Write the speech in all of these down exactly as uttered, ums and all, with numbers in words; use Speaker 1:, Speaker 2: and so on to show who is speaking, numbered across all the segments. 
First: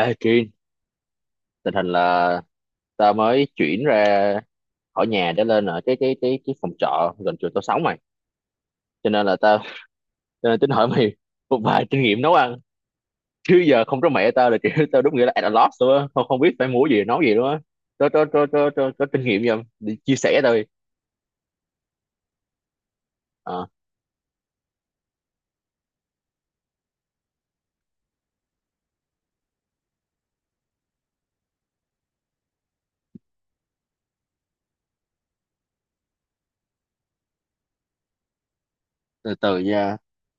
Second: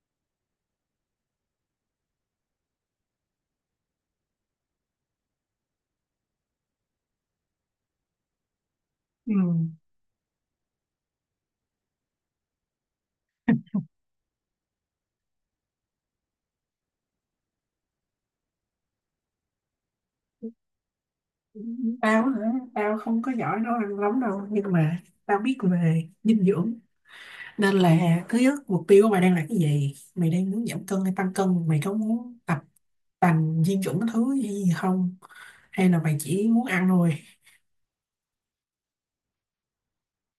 Speaker 1: Ê Trinh, tình hình là ta mới chuyển ra khỏi nhà để lên ở cái cái cái cái phòng trọ gần chỗ tao sống mày. Cho nên
Speaker 2: Ừ.
Speaker 1: là tao cho nên tính hỏi mày một vài kinh nghiệm nấu ăn. Chứ giờ không có mẹ tao là kiểu tao đúng nghĩa là at a loss luôn á, không không biết phải mua gì nấu gì luôn á. Có có có có có, có kinh nghiệm gì không? Đi chia sẻ thôi.
Speaker 2: Tao hả? Tao không có giỏi
Speaker 1: Ờ,
Speaker 2: nấu ăn lắm đâu nhưng mà tao biết về dinh dưỡng, nên là thứ nhất mục tiêu của mày đang là cái gì? Mày đang muốn giảm cân hay tăng cân? Mày có muốn tập tành dinh dưỡng cái thứ gì không, hay là mày chỉ muốn ăn thôi?
Speaker 1: Từ từ nha.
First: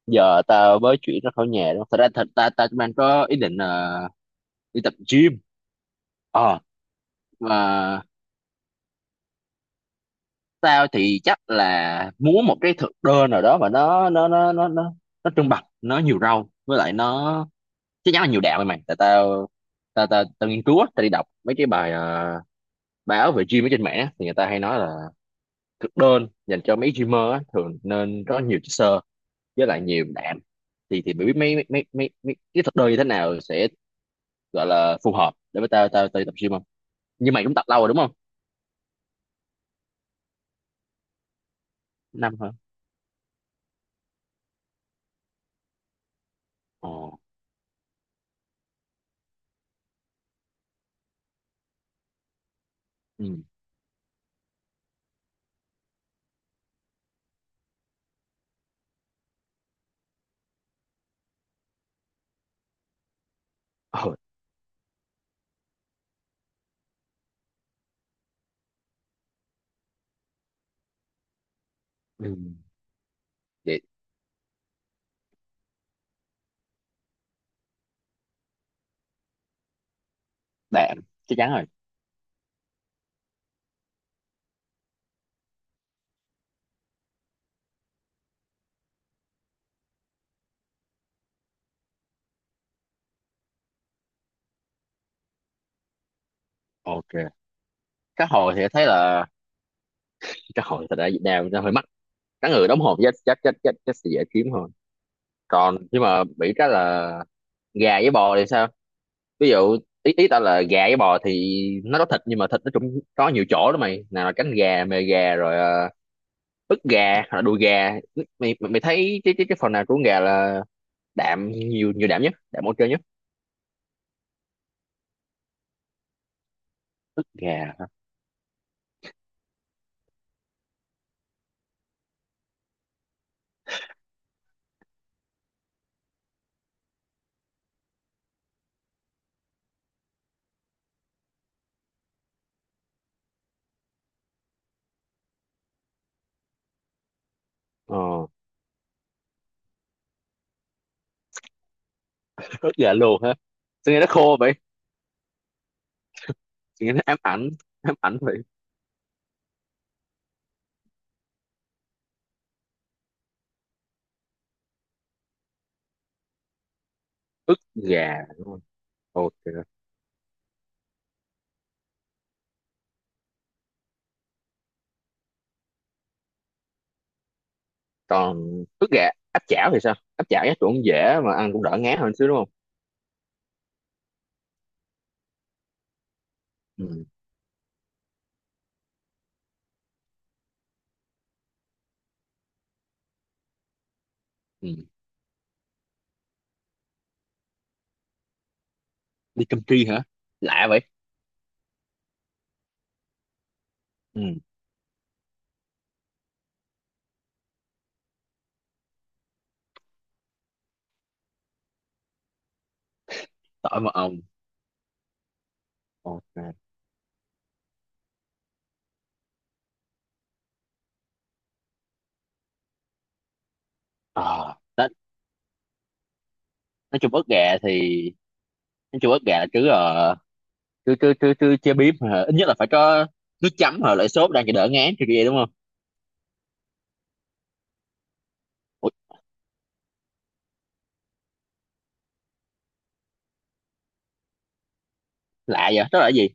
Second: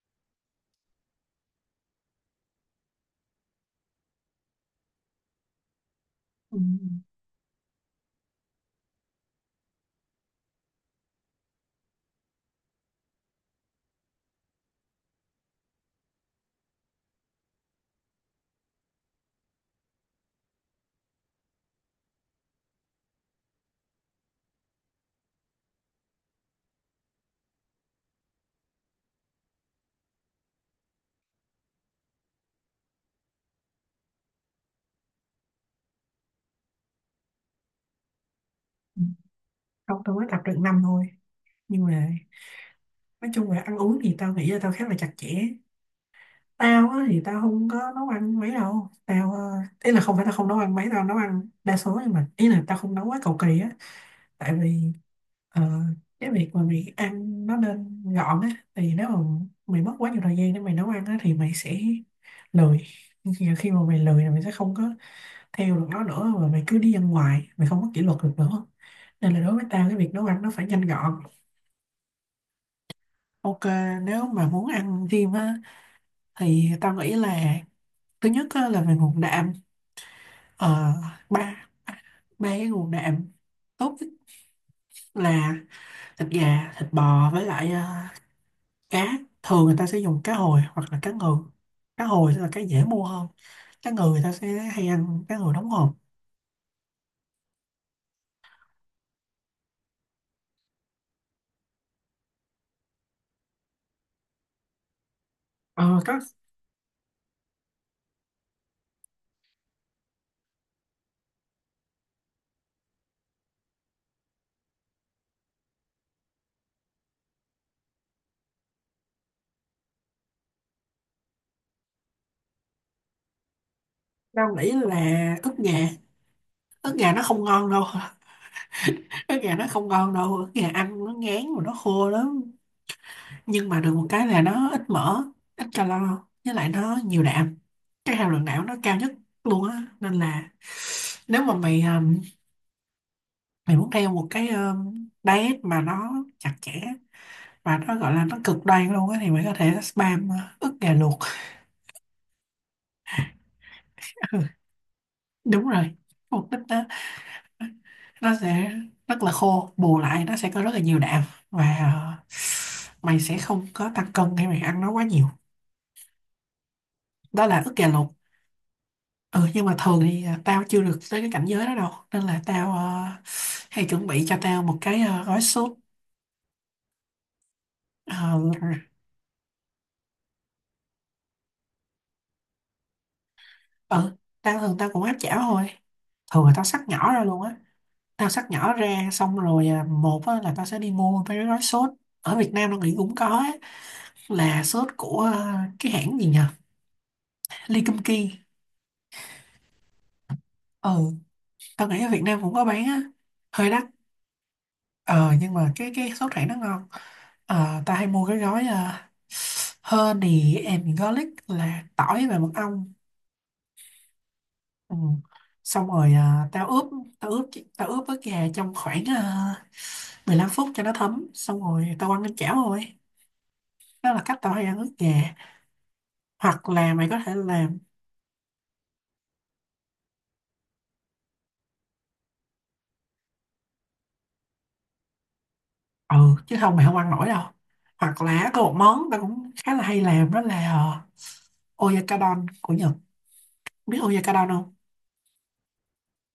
Speaker 1: Giờ tao mới chuyển ra khỏi nhà đó. Thật ra thật ta ta mang có ý định là đi tập gym.
Speaker 2: Ừ.
Speaker 1: Ờ, mà tao thì chắc là muốn một cái thực đơn nào đó mà nó nó nó nó nó nó trung bạch, nó nhiều rau với lại nó chắc chắn là nhiều đạm mày, mày tại tao tao tao, tao nghiên cứu á, tao đi đọc mấy cái bài ờ, báo về gym ở trên mạng á, thì người ta hay nói là thực đơn dành cho mấy gymer á, thường nên có nhiều chất xơ với lại nhiều đạm. Thì thì mày biết mấy mấy mấy mấy, mấy cái thực đơn như thế nào sẽ gọi là phù hợp để với tao tao tao đi tập gym không? Nhưng mày cũng tập lâu rồi đúng không?
Speaker 2: Ừ. Không, tao mới tập được năm thôi, nhưng mà
Speaker 1: Năm hả?
Speaker 2: nói chung là ăn uống thì tao nghĩ là tao khá là chặt chẽ. Tao
Speaker 1: Ồ.
Speaker 2: á, thì tao không có nấu ăn mấy đâu tao, ờ, ý là không phải tao không nấu ăn mấy, tao nấu ăn đa số, nhưng mà ý là tao không nấu quá cầu
Speaker 1: Ừ.
Speaker 2: kỳ á. Tại vì ờ, cái việc mà mày ăn nó nên gọn á. Thì nếu mà mày mất quá nhiều thời gian để mày nấu ăn á thì mày sẽ lười. Nhưng khi mà mày
Speaker 1: Ờ,
Speaker 2: lười là mày sẽ không có theo được nó nữa, và mày cứ đi ăn ngoài, mày không có kỷ luật được nữa. Nên là đối với tao, cái việc nấu ăn nó phải nhanh gọn.
Speaker 1: ừ.
Speaker 2: Ok.
Speaker 1: Vậy
Speaker 2: Nếu mà muốn ăn thêm á thì tao nghĩ là thứ nhất á, là về nguồn đạm. Ờ,
Speaker 1: đạm chắc chắn rồi.
Speaker 2: ba ba ba cái nguồn đạm tốt nhất là thịt gà, thịt bò, với lại ờ, cá. Thường người ta sẽ dùng cá hồi hoặc là cá ngừ. Cá hồi sẽ là cái dễ mua hơn. Cá ngừ người ta sẽ hay ăn cá ngừ đóng hộp.
Speaker 1: Ok. Cá hồi thì thấy là cá hồi thật ra ở Việt Nam nó hơi mắc. Cá ngừ đóng hộp chắc chắc chắc chắc chắc sẽ dễ kiếm hơn. Còn
Speaker 2: Ờ
Speaker 1: nhưng
Speaker 2: có.
Speaker 1: mà bị cái là gà với bò thì sao? Ví dụ ý ý tao là gà với bò thì nó có thịt nhưng mà thịt nó cũng có nhiều chỗ đó mày, nào là cánh gà, mề gà rồi ờ, ức gà hoặc là đùi gà. Mày mày mày thấy cái cái cái phần nào của con gà là đạm nhiều, nhiều đạm nhất, đạm ok nhất?
Speaker 2: Tao nghĩ là ức gà. Ức gà nó
Speaker 1: Ức
Speaker 2: không
Speaker 1: gà
Speaker 2: ngon đâu.
Speaker 1: hả?
Speaker 2: Ức gà nó không ngon đâu, ức gà ăn nó ngán mà nó khô lắm. Nhưng mà được một cái là nó ít mỡ, ít calo, với lại nó nhiều đạm. Cái hàm lượng đạm nó cao nhất luôn á. Nên là nếu mà mày, ờ, mày muốn theo một cái um, diet mà nó chặt chẽ và nó gọi là
Speaker 1: Ờ.
Speaker 2: nó cực đoan luôn á, thì mày có thể spam uh, ức gà luộc.
Speaker 1: Ức gà luôn hả? Sao nghe nó
Speaker 2: Ừ,
Speaker 1: khô vậy?
Speaker 2: đúng rồi, mục đích đó.
Speaker 1: Sao nghe nó ám ảnh, ám ảnh
Speaker 2: Nó
Speaker 1: vậy?
Speaker 2: sẽ rất là khô, bù lại nó sẽ có rất là nhiều đạm. Và uh, mày sẽ không có tăng cân khi mày ăn nó quá nhiều. Đó
Speaker 1: Ức
Speaker 2: là ức gà
Speaker 1: gà
Speaker 2: luộc.
Speaker 1: đúng không? Ok.
Speaker 2: Ừ, nhưng mà thường thì uh, tao chưa được tới cái cảnh giới đó đâu, nên là tao uh, hay chuẩn bị cho tao một cái uh, gói súp. Ờ,
Speaker 1: Còn ức gà áp chảo thì sao? Áp chảo chắc cũng dễ mà ăn cũng đỡ ngán hơn xíu đúng không?
Speaker 2: ừ. Tao thường tao cũng áp chảo thôi. Thường là tao xắt
Speaker 1: Ừ.
Speaker 2: nhỏ ra luôn á. Tao xắt nhỏ ra, xong rồi à, một á, là tao sẽ đi mua mấy cái gói sốt. Ở Việt Nam tao nghĩ cũng có á, là
Speaker 1: Ừ.
Speaker 2: sốt của à, cái hãng gì nhỉ? Ly Kim Ki.
Speaker 1: Đi cơm tri hả? Lạ vậy.
Speaker 2: Ừ, tao nghĩ ở Việt Nam cũng có bán á, hơi đắt.
Speaker 1: Ừ.
Speaker 2: Ờ, nhưng mà cái cái sốt hãng nó ngon. Ờ, tao hay mua cái gói à, honey and garlic, là tỏi và mật ong.
Speaker 1: Tỏi mật ong.
Speaker 2: Ừ. Xong rồi à,
Speaker 1: Ok.
Speaker 2: tao ướp tao ướp tao ướp với gà trong khoảng à, mười lăm phút cho nó thấm, xong rồi tao ăn lên chảo rồi. Đó là cách tao
Speaker 1: Ờ,
Speaker 2: hay ăn ức
Speaker 1: nói,
Speaker 2: gà. Hoặc là
Speaker 1: nói
Speaker 2: mày
Speaker 1: chung
Speaker 2: có
Speaker 1: ức
Speaker 2: thể
Speaker 1: gà thì
Speaker 2: làm.
Speaker 1: nói chung ức gà là cứ ờ, cứ cứ cứ cứ chế biếm hả? Ít nhất là phải có nước chấm hoặc lại sốt đang cho đỡ ngán kia đúng không?
Speaker 2: Ừ, chứ không mày không ăn nổi đâu. Hoặc là có một
Speaker 1: Ủa,
Speaker 2: món tao cũng khá là hay làm đó là ờ, Oyakodon của Nhật. Biết Oyakodon không?
Speaker 1: lạ vậy, đó là cái gì?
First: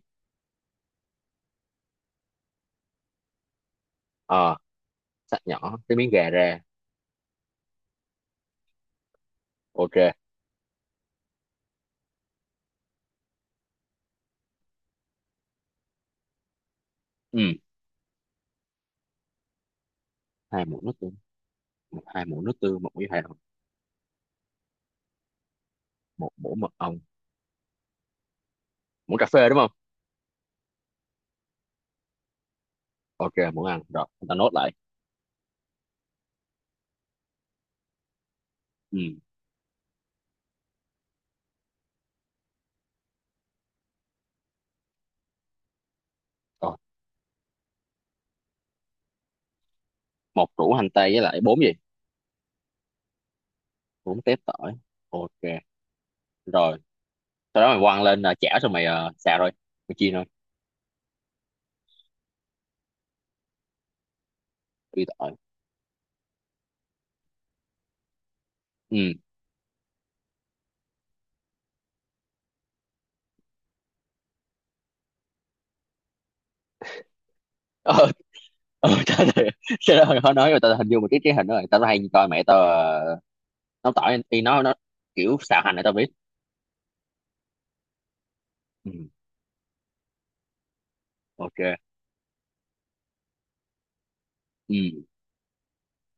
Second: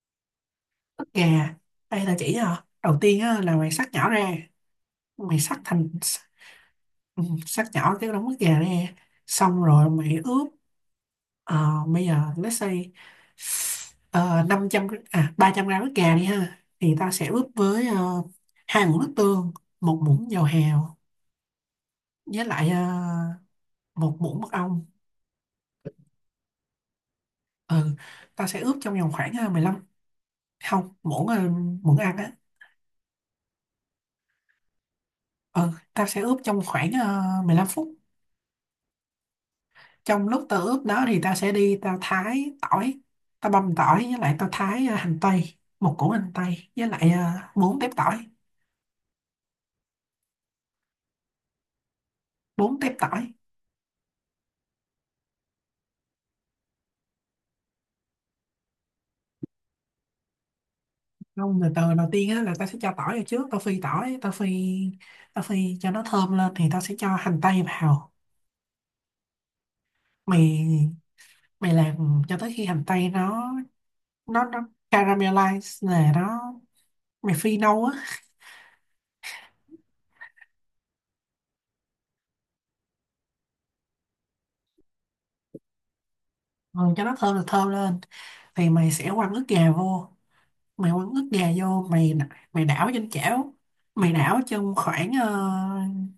Speaker 2: Ức gà. Đây là chỉ hả? Đầu tiên á, là mày xắt nhỏ ra.
Speaker 1: Ờ.
Speaker 2: Mày
Speaker 1: Xắt
Speaker 2: xắt
Speaker 1: nhỏ
Speaker 2: thành,
Speaker 1: cái miếng gà ra.
Speaker 2: ừ, xắt nhỏ cái đống ức gà ra. Xong rồi
Speaker 1: Ok.
Speaker 2: mày ướp. ờ, bây giờ let's say uh, năm trăm gr- à ba trăm gram ức gà đi ha, thì ta sẽ
Speaker 1: Ừ.
Speaker 2: ướp với ờ, hai muỗng nước tương, một muỗng dầu
Speaker 1: hai muỗng nước
Speaker 2: hào,
Speaker 1: tương một hai
Speaker 2: với
Speaker 1: muỗng nước
Speaker 2: lại
Speaker 1: tương
Speaker 2: ờ,
Speaker 1: một muỗng hạt
Speaker 2: một muỗng mật ong.
Speaker 1: Một muỗng mật ong.
Speaker 2: Ừ. Tao sẽ ướp trong vòng
Speaker 1: Muỗng cà
Speaker 2: khoảng ờ,
Speaker 1: phê đúng
Speaker 2: mười
Speaker 1: không?
Speaker 2: lăm Không, muỗng, ờ, muỗng ăn á.
Speaker 1: Ok, muỗng ăn rồi chúng ta nốt lại.
Speaker 2: Ừ. Tao sẽ ướp trong khoảng ờ, mười lăm phút.
Speaker 1: Ừ.
Speaker 2: Trong lúc tao ướp đó thì tao sẽ đi tao thái tỏi, tao băm tỏi, với lại tao thái ờ, hành tây, một củ hành tây,
Speaker 1: Rồi,
Speaker 2: với lại ờ, bốn tép tỏi
Speaker 1: một củ hành tây với lại bốn gì?
Speaker 2: bốn tép tỏi.
Speaker 1: Bốn tép tỏi. Ok, rồi. Sau đó mày quăng lên uh, chảo, xong mày ờ, xào rồi. Mày chiên thôi.
Speaker 2: Không, từ từ. Đầu tiên á là tao sẽ cho tỏi vào trước, tao phi tỏi, tao phi
Speaker 1: Phi tỏi.
Speaker 2: tao phi cho nó thơm lên, thì tao sẽ cho hành tây vào.
Speaker 1: Ừ.
Speaker 2: Mày mày làm cho tới khi hành tây nó nó nó caramelize này, nó, mày phi nâu á.
Speaker 1: Ờ, ờ tao thì- Sau đó mày khó nói mà tao hình dung một cái cái hình đó rồi. Tao hay coi mẹ tao ờ, nấu tỏi thì nó nó kiểu xào hành này tao biết.
Speaker 2: Ừ, cho nó thơm là thơm lên, thì mày
Speaker 1: Ừ.
Speaker 2: sẽ quăng ức gà vô, mày quăng ức gà
Speaker 1: Ok.
Speaker 2: vô. Mày mày đảo trên chảo. Mày đảo trong
Speaker 1: Ừ.
Speaker 2: khoảng uh,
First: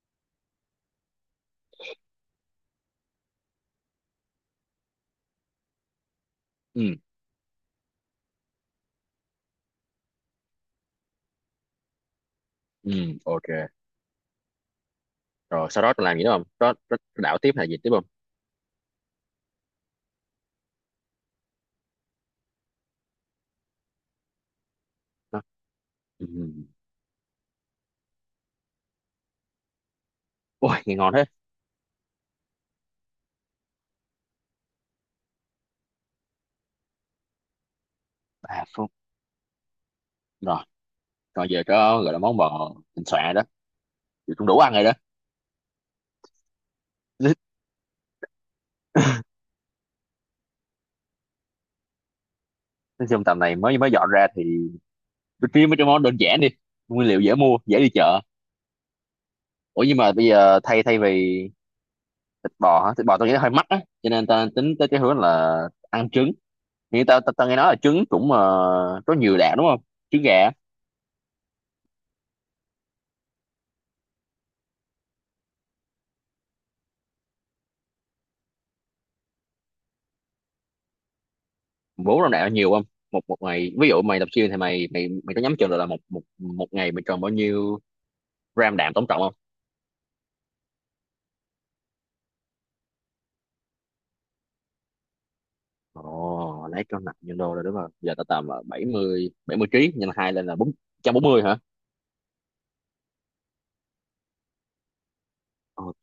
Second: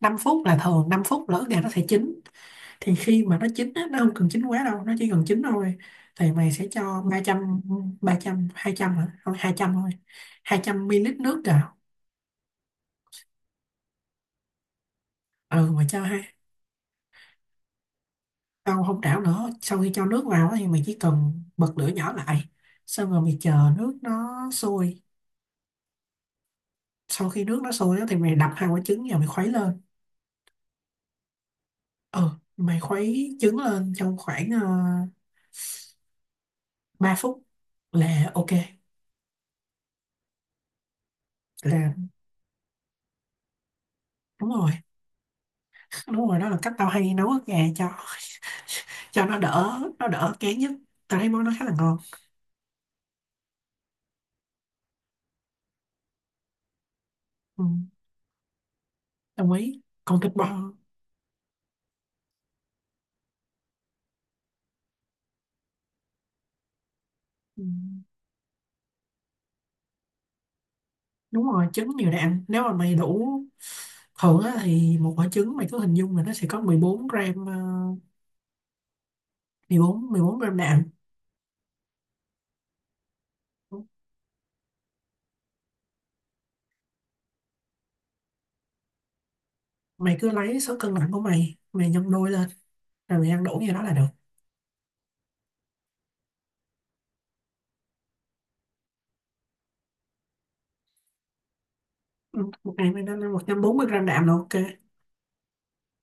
Speaker 2: năm phút. Là thường năm phút là ức gà nó sẽ chín. Thì khi mà nó chín á, nó không cần chín quá đâu, nó chỉ cần chín thôi. Thì mày sẽ
Speaker 1: Ừ.
Speaker 2: cho ba trăm ba trăm hai trăm, hả? Không, hai trăm thôi. hai trăm em lờ nước vào.
Speaker 1: Ừ. Ok. Rồi
Speaker 2: Ừ,
Speaker 1: sau
Speaker 2: mày
Speaker 1: đó
Speaker 2: cho
Speaker 1: tao làm
Speaker 2: hai.
Speaker 1: gì nữa không? Có có đảo tiếp hay gì tiếp không?
Speaker 2: Không, không trảo nữa. Sau khi cho nước vào á thì mình chỉ cần bật lửa nhỏ lại. Xong rồi mình chờ nước nó sôi.
Speaker 1: Đó. Ừ.
Speaker 2: Sau khi nước nó sôi á thì mày đập hai quả trứng vào, mày khuấy lên.
Speaker 1: Ôi, nghe ngon thế.
Speaker 2: Ừ, mày khuấy trứng lên trong khoảng uh, ba phút là ok.
Speaker 1: Ba phút. Rồi, còn giờ
Speaker 2: Là,
Speaker 1: có gọi là món bò thịnh soạn rồi đó. Giờ cũng
Speaker 2: đúng
Speaker 1: đủ
Speaker 2: rồi,
Speaker 1: ăn rồi đó.
Speaker 2: đúng rồi. Đó là cách tao hay nấu ức gà cho, cho nó đỡ nó đỡ kén nhất. Tao thấy món nó khá là ngon.
Speaker 1: Nói chung tầm này mới mới dọn ra thì tôi kiếm mấy cái món đơn giản đi, nguyên liệu dễ mua,
Speaker 2: Ừ,
Speaker 1: dễ đi chợ.
Speaker 2: đồng ý.
Speaker 1: Ủa nhưng mà
Speaker 2: Còn
Speaker 1: bây
Speaker 2: thịt bò.
Speaker 1: giờ thay thay vì thịt bò hả, thịt bò tôi nghĩ nó hơi mắc á, cho nên tao tính tới cái hướng là ăn trứng. Thì tao tao ta nghe
Speaker 2: Ừ.
Speaker 1: nói là trứng cũng ờ, có nhiều đạm đúng không, trứng gà á?
Speaker 2: Đúng rồi, trứng nhiều đạm. Nếu mà mày đủ, thường á, thì một quả trứng mày cứ hình dung là nó sẽ có mười bốn gram, ờ, mười bốn mười bốn gram đạm.
Speaker 1: Bốn năm đạm là nhiều không? Một một ngày ví dụ mày tập gym thì mày mày mày có nhắm chừng được là một một một ngày mày cần bao nhiêu gram đạm tổng cộng không?
Speaker 2: Mày cứ lấy số cân nặng của mày, mày nhân đôi lên, rồi mày ăn đủ như đó là được.
Speaker 1: Ồ, lấy cân nặng nhân đô rồi đúng không? Giờ tao tầm là bảy mươi bảy mươi ký, nhân hai lên là bốn trăm bốn mươi hả?
Speaker 2: Ừ, một ngày mày nên ăn một trăm bốn mươi gram đạm là ok.
Speaker 1: Ok.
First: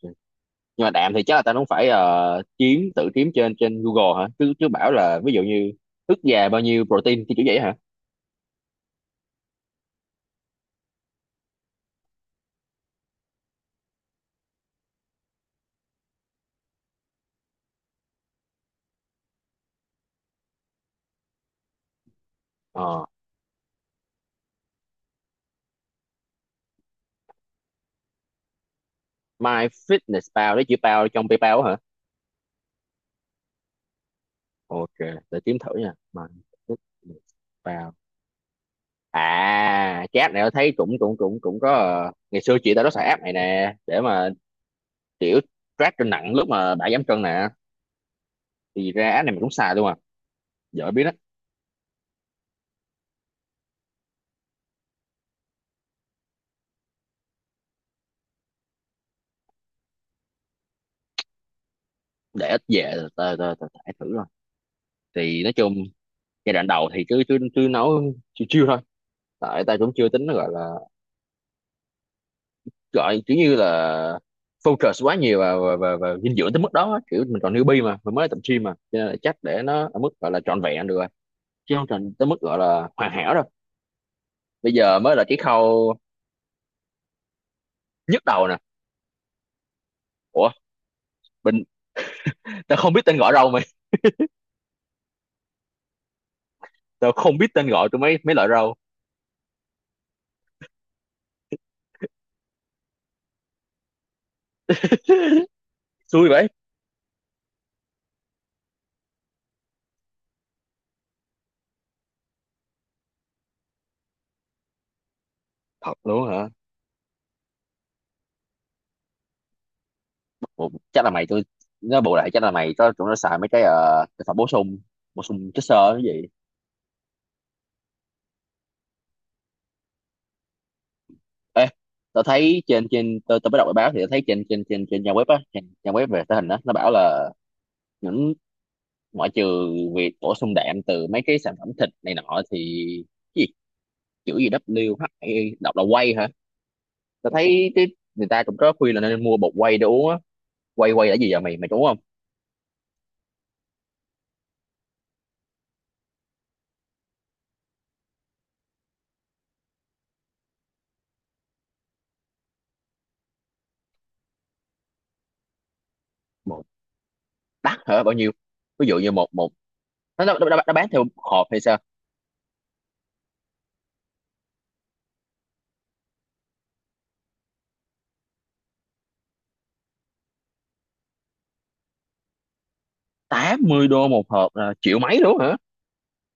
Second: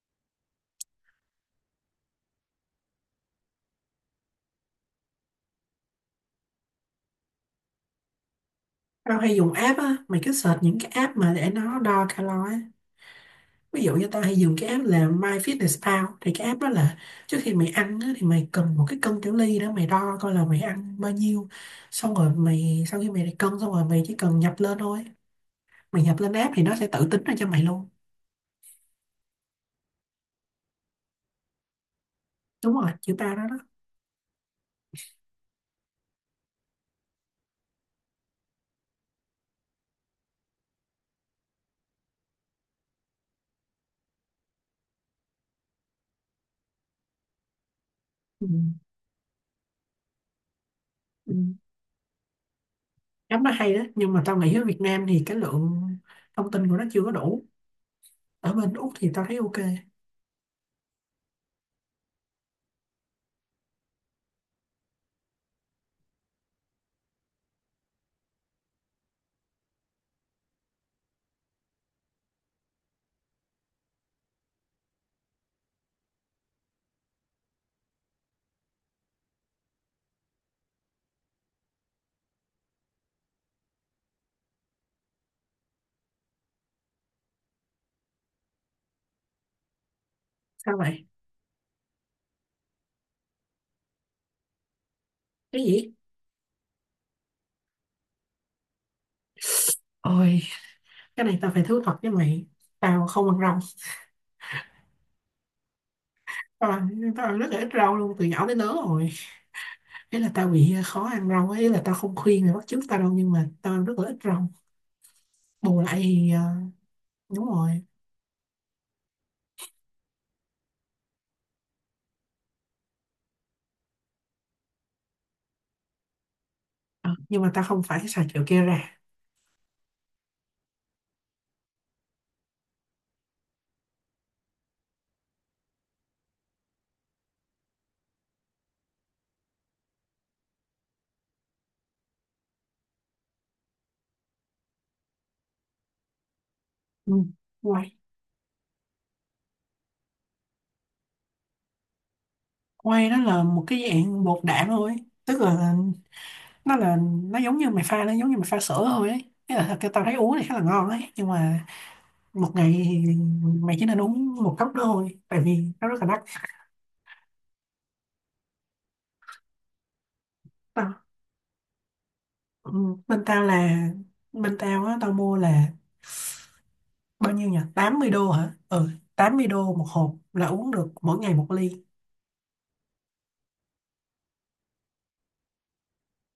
Speaker 1: Nhưng mà đạm thì chắc là tao cũng phải ờ, kiếm, tự kiếm trên trên Google hả, chứ chứ bảo là ví dụ như ức gà bao nhiêu protein cái kiểu vậy hả?
Speaker 2: Tao hay dùng app á, mày cứ search những cái app mà để nó đo calo á. Ví dụ như tao hay dùng cái app là MyFitnessPal. Thì cái app đó là trước khi mày ăn á, thì mày cần một cái cân tiểu ly đó, mày đo coi là mày ăn bao nhiêu. Xong rồi mày, sau
Speaker 1: Ờ.
Speaker 2: khi mày đã cân xong rồi, mày chỉ cần nhập lên thôi. Mày nhập lên app thì nó sẽ tự tính ra cho mày luôn.
Speaker 1: My Fitness Pal đấy, chữ pal trong PayPal hả?
Speaker 2: Đúng rồi, chữ ba đó đó.
Speaker 1: Ok, để kiếm thử nha. My Fitness Pal. À, cái app này tao thấy cũng cũng cũng cũng có ờ, ngày xưa chị tao nó xài app này nè để mà kiểu track cân nặng lúc mà đã giảm cân nè.
Speaker 2: Ừ.
Speaker 1: Thì ra app này mình cũng xài luôn à, giờ mới biết đó.
Speaker 2: Ừ. App nó hay đó, nhưng mà tao nghĩ ở Việt Nam thì cái lượng thông tin của nó chưa có đủ. Ở bên Úc thì tao thấy ok.
Speaker 1: Để ít về tao tao tao tải thử rồi. Thì nói chung giai đoạn đầu thì cứ cứ cứ nấu chiêu chiêu thôi, tại ta cũng chưa tính nó gọi là, gọi kiểu như là focus quá nhiều và và, và, và dinh dưỡng tới mức đó á. Kiểu mình còn newbie mà mình mới tập gym mà, cho nên là chắc để nó ở mức gọi là trọn vẹn được rồi, chứ không tròn tới mức gọi là hoàn hảo đâu. Bây giờ mới là cái khâu nhức đầu nè. Ủa,
Speaker 2: Sao vậy?
Speaker 1: mình tao không biết tên gọi rau mày.
Speaker 2: Cái gì?
Speaker 1: Tao không biết tên gọi của mấy mấy loại rau.
Speaker 2: Ôi, cái này tao phải thú thật với mày, tao không ăn rau.
Speaker 1: Xui vậy.
Speaker 2: Tao ăn, tao ăn rất là ít rau luôn từ nhỏ tới lớn rồi. Thế là tao bị ờ, khó ăn rau ấy, là tao không khuyên mày bắt chước tao đâu, nhưng mà tao ăn rất là ít rau. Bù
Speaker 1: Thật
Speaker 2: lại
Speaker 1: luôn
Speaker 2: thì ờ,
Speaker 1: hả?
Speaker 2: đúng rồi.
Speaker 1: Ủa, chắc là mày tôi, nó bù lại chắc là mày có tụi nó xài mấy cái ờ, thực phẩm bổ sung, bổ sung chất xơ cái gì.
Speaker 2: Ờ, nhưng mà tao không phải xài kiểu kia ra.
Speaker 1: Ê, tao thấy trên trên tao, tao mới đọc bài báo thì tao thấy trên trên trên trên trang web á, trên trang web về thể hình á, nó bảo là những, ngoại trừ việc bổ sung đạm từ mấy cái sản phẩm thịt này nọ thì cái gì, chữ gì, vê kép hát i đọc là whey hả?
Speaker 2: Ừ.
Speaker 1: Tao thấy cái
Speaker 2: Quay.
Speaker 1: người ta cũng có khuyên là nên mua bột whey để uống á. Whey whey là gì vậy mày, mày đúng không?
Speaker 2: Quay đó là một cái dạng bột đạm thôi. Tức là nó là, nó giống như mày pha, nó giống như mày pha sữa thôi ấy. Thế là thật- tao thấy uống thì khá là ngon đấy, nhưng mà một ngày thì mày chỉ nên uống một cốc đó thôi, tại vì nó rất là đắt.
Speaker 1: Một, đắt hả? Bao nhiêu? Ví dụ như một một nó nó, nó, nó bán theo
Speaker 2: tao,
Speaker 1: hộp hay sao?
Speaker 2: ừ, bên tao là bên tao á tao mua là bao nhiêu nhỉ, tám mươi đô hả? Ừ, tám mươi đô một hộp là uống được mỗi ngày một ly.
Speaker 1: Tám mươi đô một hộp là triệu mấy luôn hả?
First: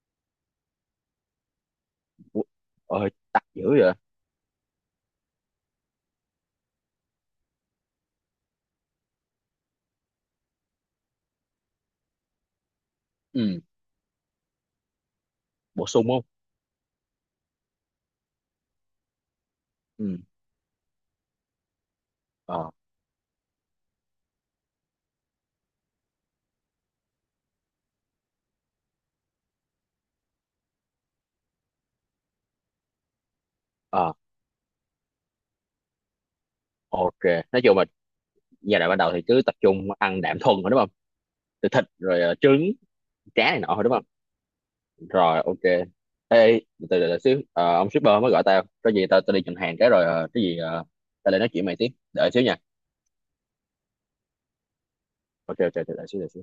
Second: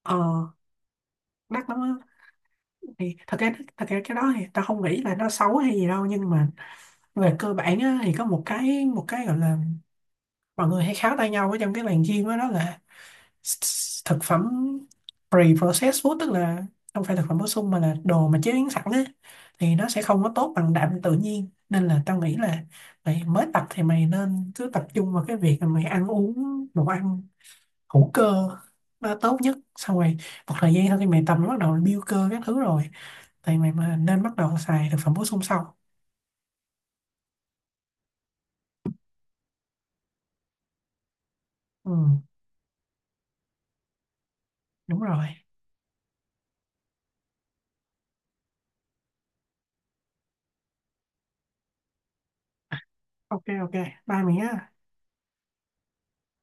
Speaker 2: Ờ, đắt lắm á.
Speaker 1: Ủa, ờ,
Speaker 2: Thì thật
Speaker 1: đắt
Speaker 2: ra
Speaker 1: dữ
Speaker 2: thật
Speaker 1: vậy.
Speaker 2: ra cái đó thì tao không nghĩ là nó xấu hay gì đâu, nhưng mà về cơ bản á, thì có một cái một cái gọi là, mọi người hay kháo tay nhau ở trong cái làng gym đó, đó là s-
Speaker 1: Ừ,
Speaker 2: s- thực phẩm
Speaker 1: bổ
Speaker 2: pre-processed
Speaker 1: sung
Speaker 2: food,
Speaker 1: không?
Speaker 2: tức là không phải thực phẩm bổ sung mà là đồ mà chế biến sẵn á. Thì nó sẽ
Speaker 1: Ừ.
Speaker 2: không có tốt bằng đạm tự nhiên, nên là tao nghĩ là
Speaker 1: Ờ
Speaker 2: mày mới tập thì mày nên cứ tập trung vào cái việc là mày ăn uống đồ ăn hữu cơ nó tốt nhất. Xong rồi một thời gian sau khi mày tập nó bắt đầu build cơ các thứ rồi, thì mày mà
Speaker 1: ờ.
Speaker 2: nên bắt đầu xài thực phẩm bổ sung sau.
Speaker 1: Ok, nói chung là giai đoạn ban đầu thì cứ tập trung ăn đạm thuần thôi đúng không? Từ thịt
Speaker 2: Ừ,
Speaker 1: rồi ờ, trứng, cá này nọ thôi đúng không?
Speaker 2: đúng rồi.
Speaker 1: Rồi ok. Ê, từ từ từ xíu, ờ, ông shipper mới gọi tao. Có gì tao tao đi nhận hàng cái rồi ờ, cái gì ờ, tao lại nói chuyện mày tiếp. Đợi xíu nha.
Speaker 2: Ok. Ok, bye mày nhé.
Speaker 1: Ok ok, đợi xíu đợi xíu.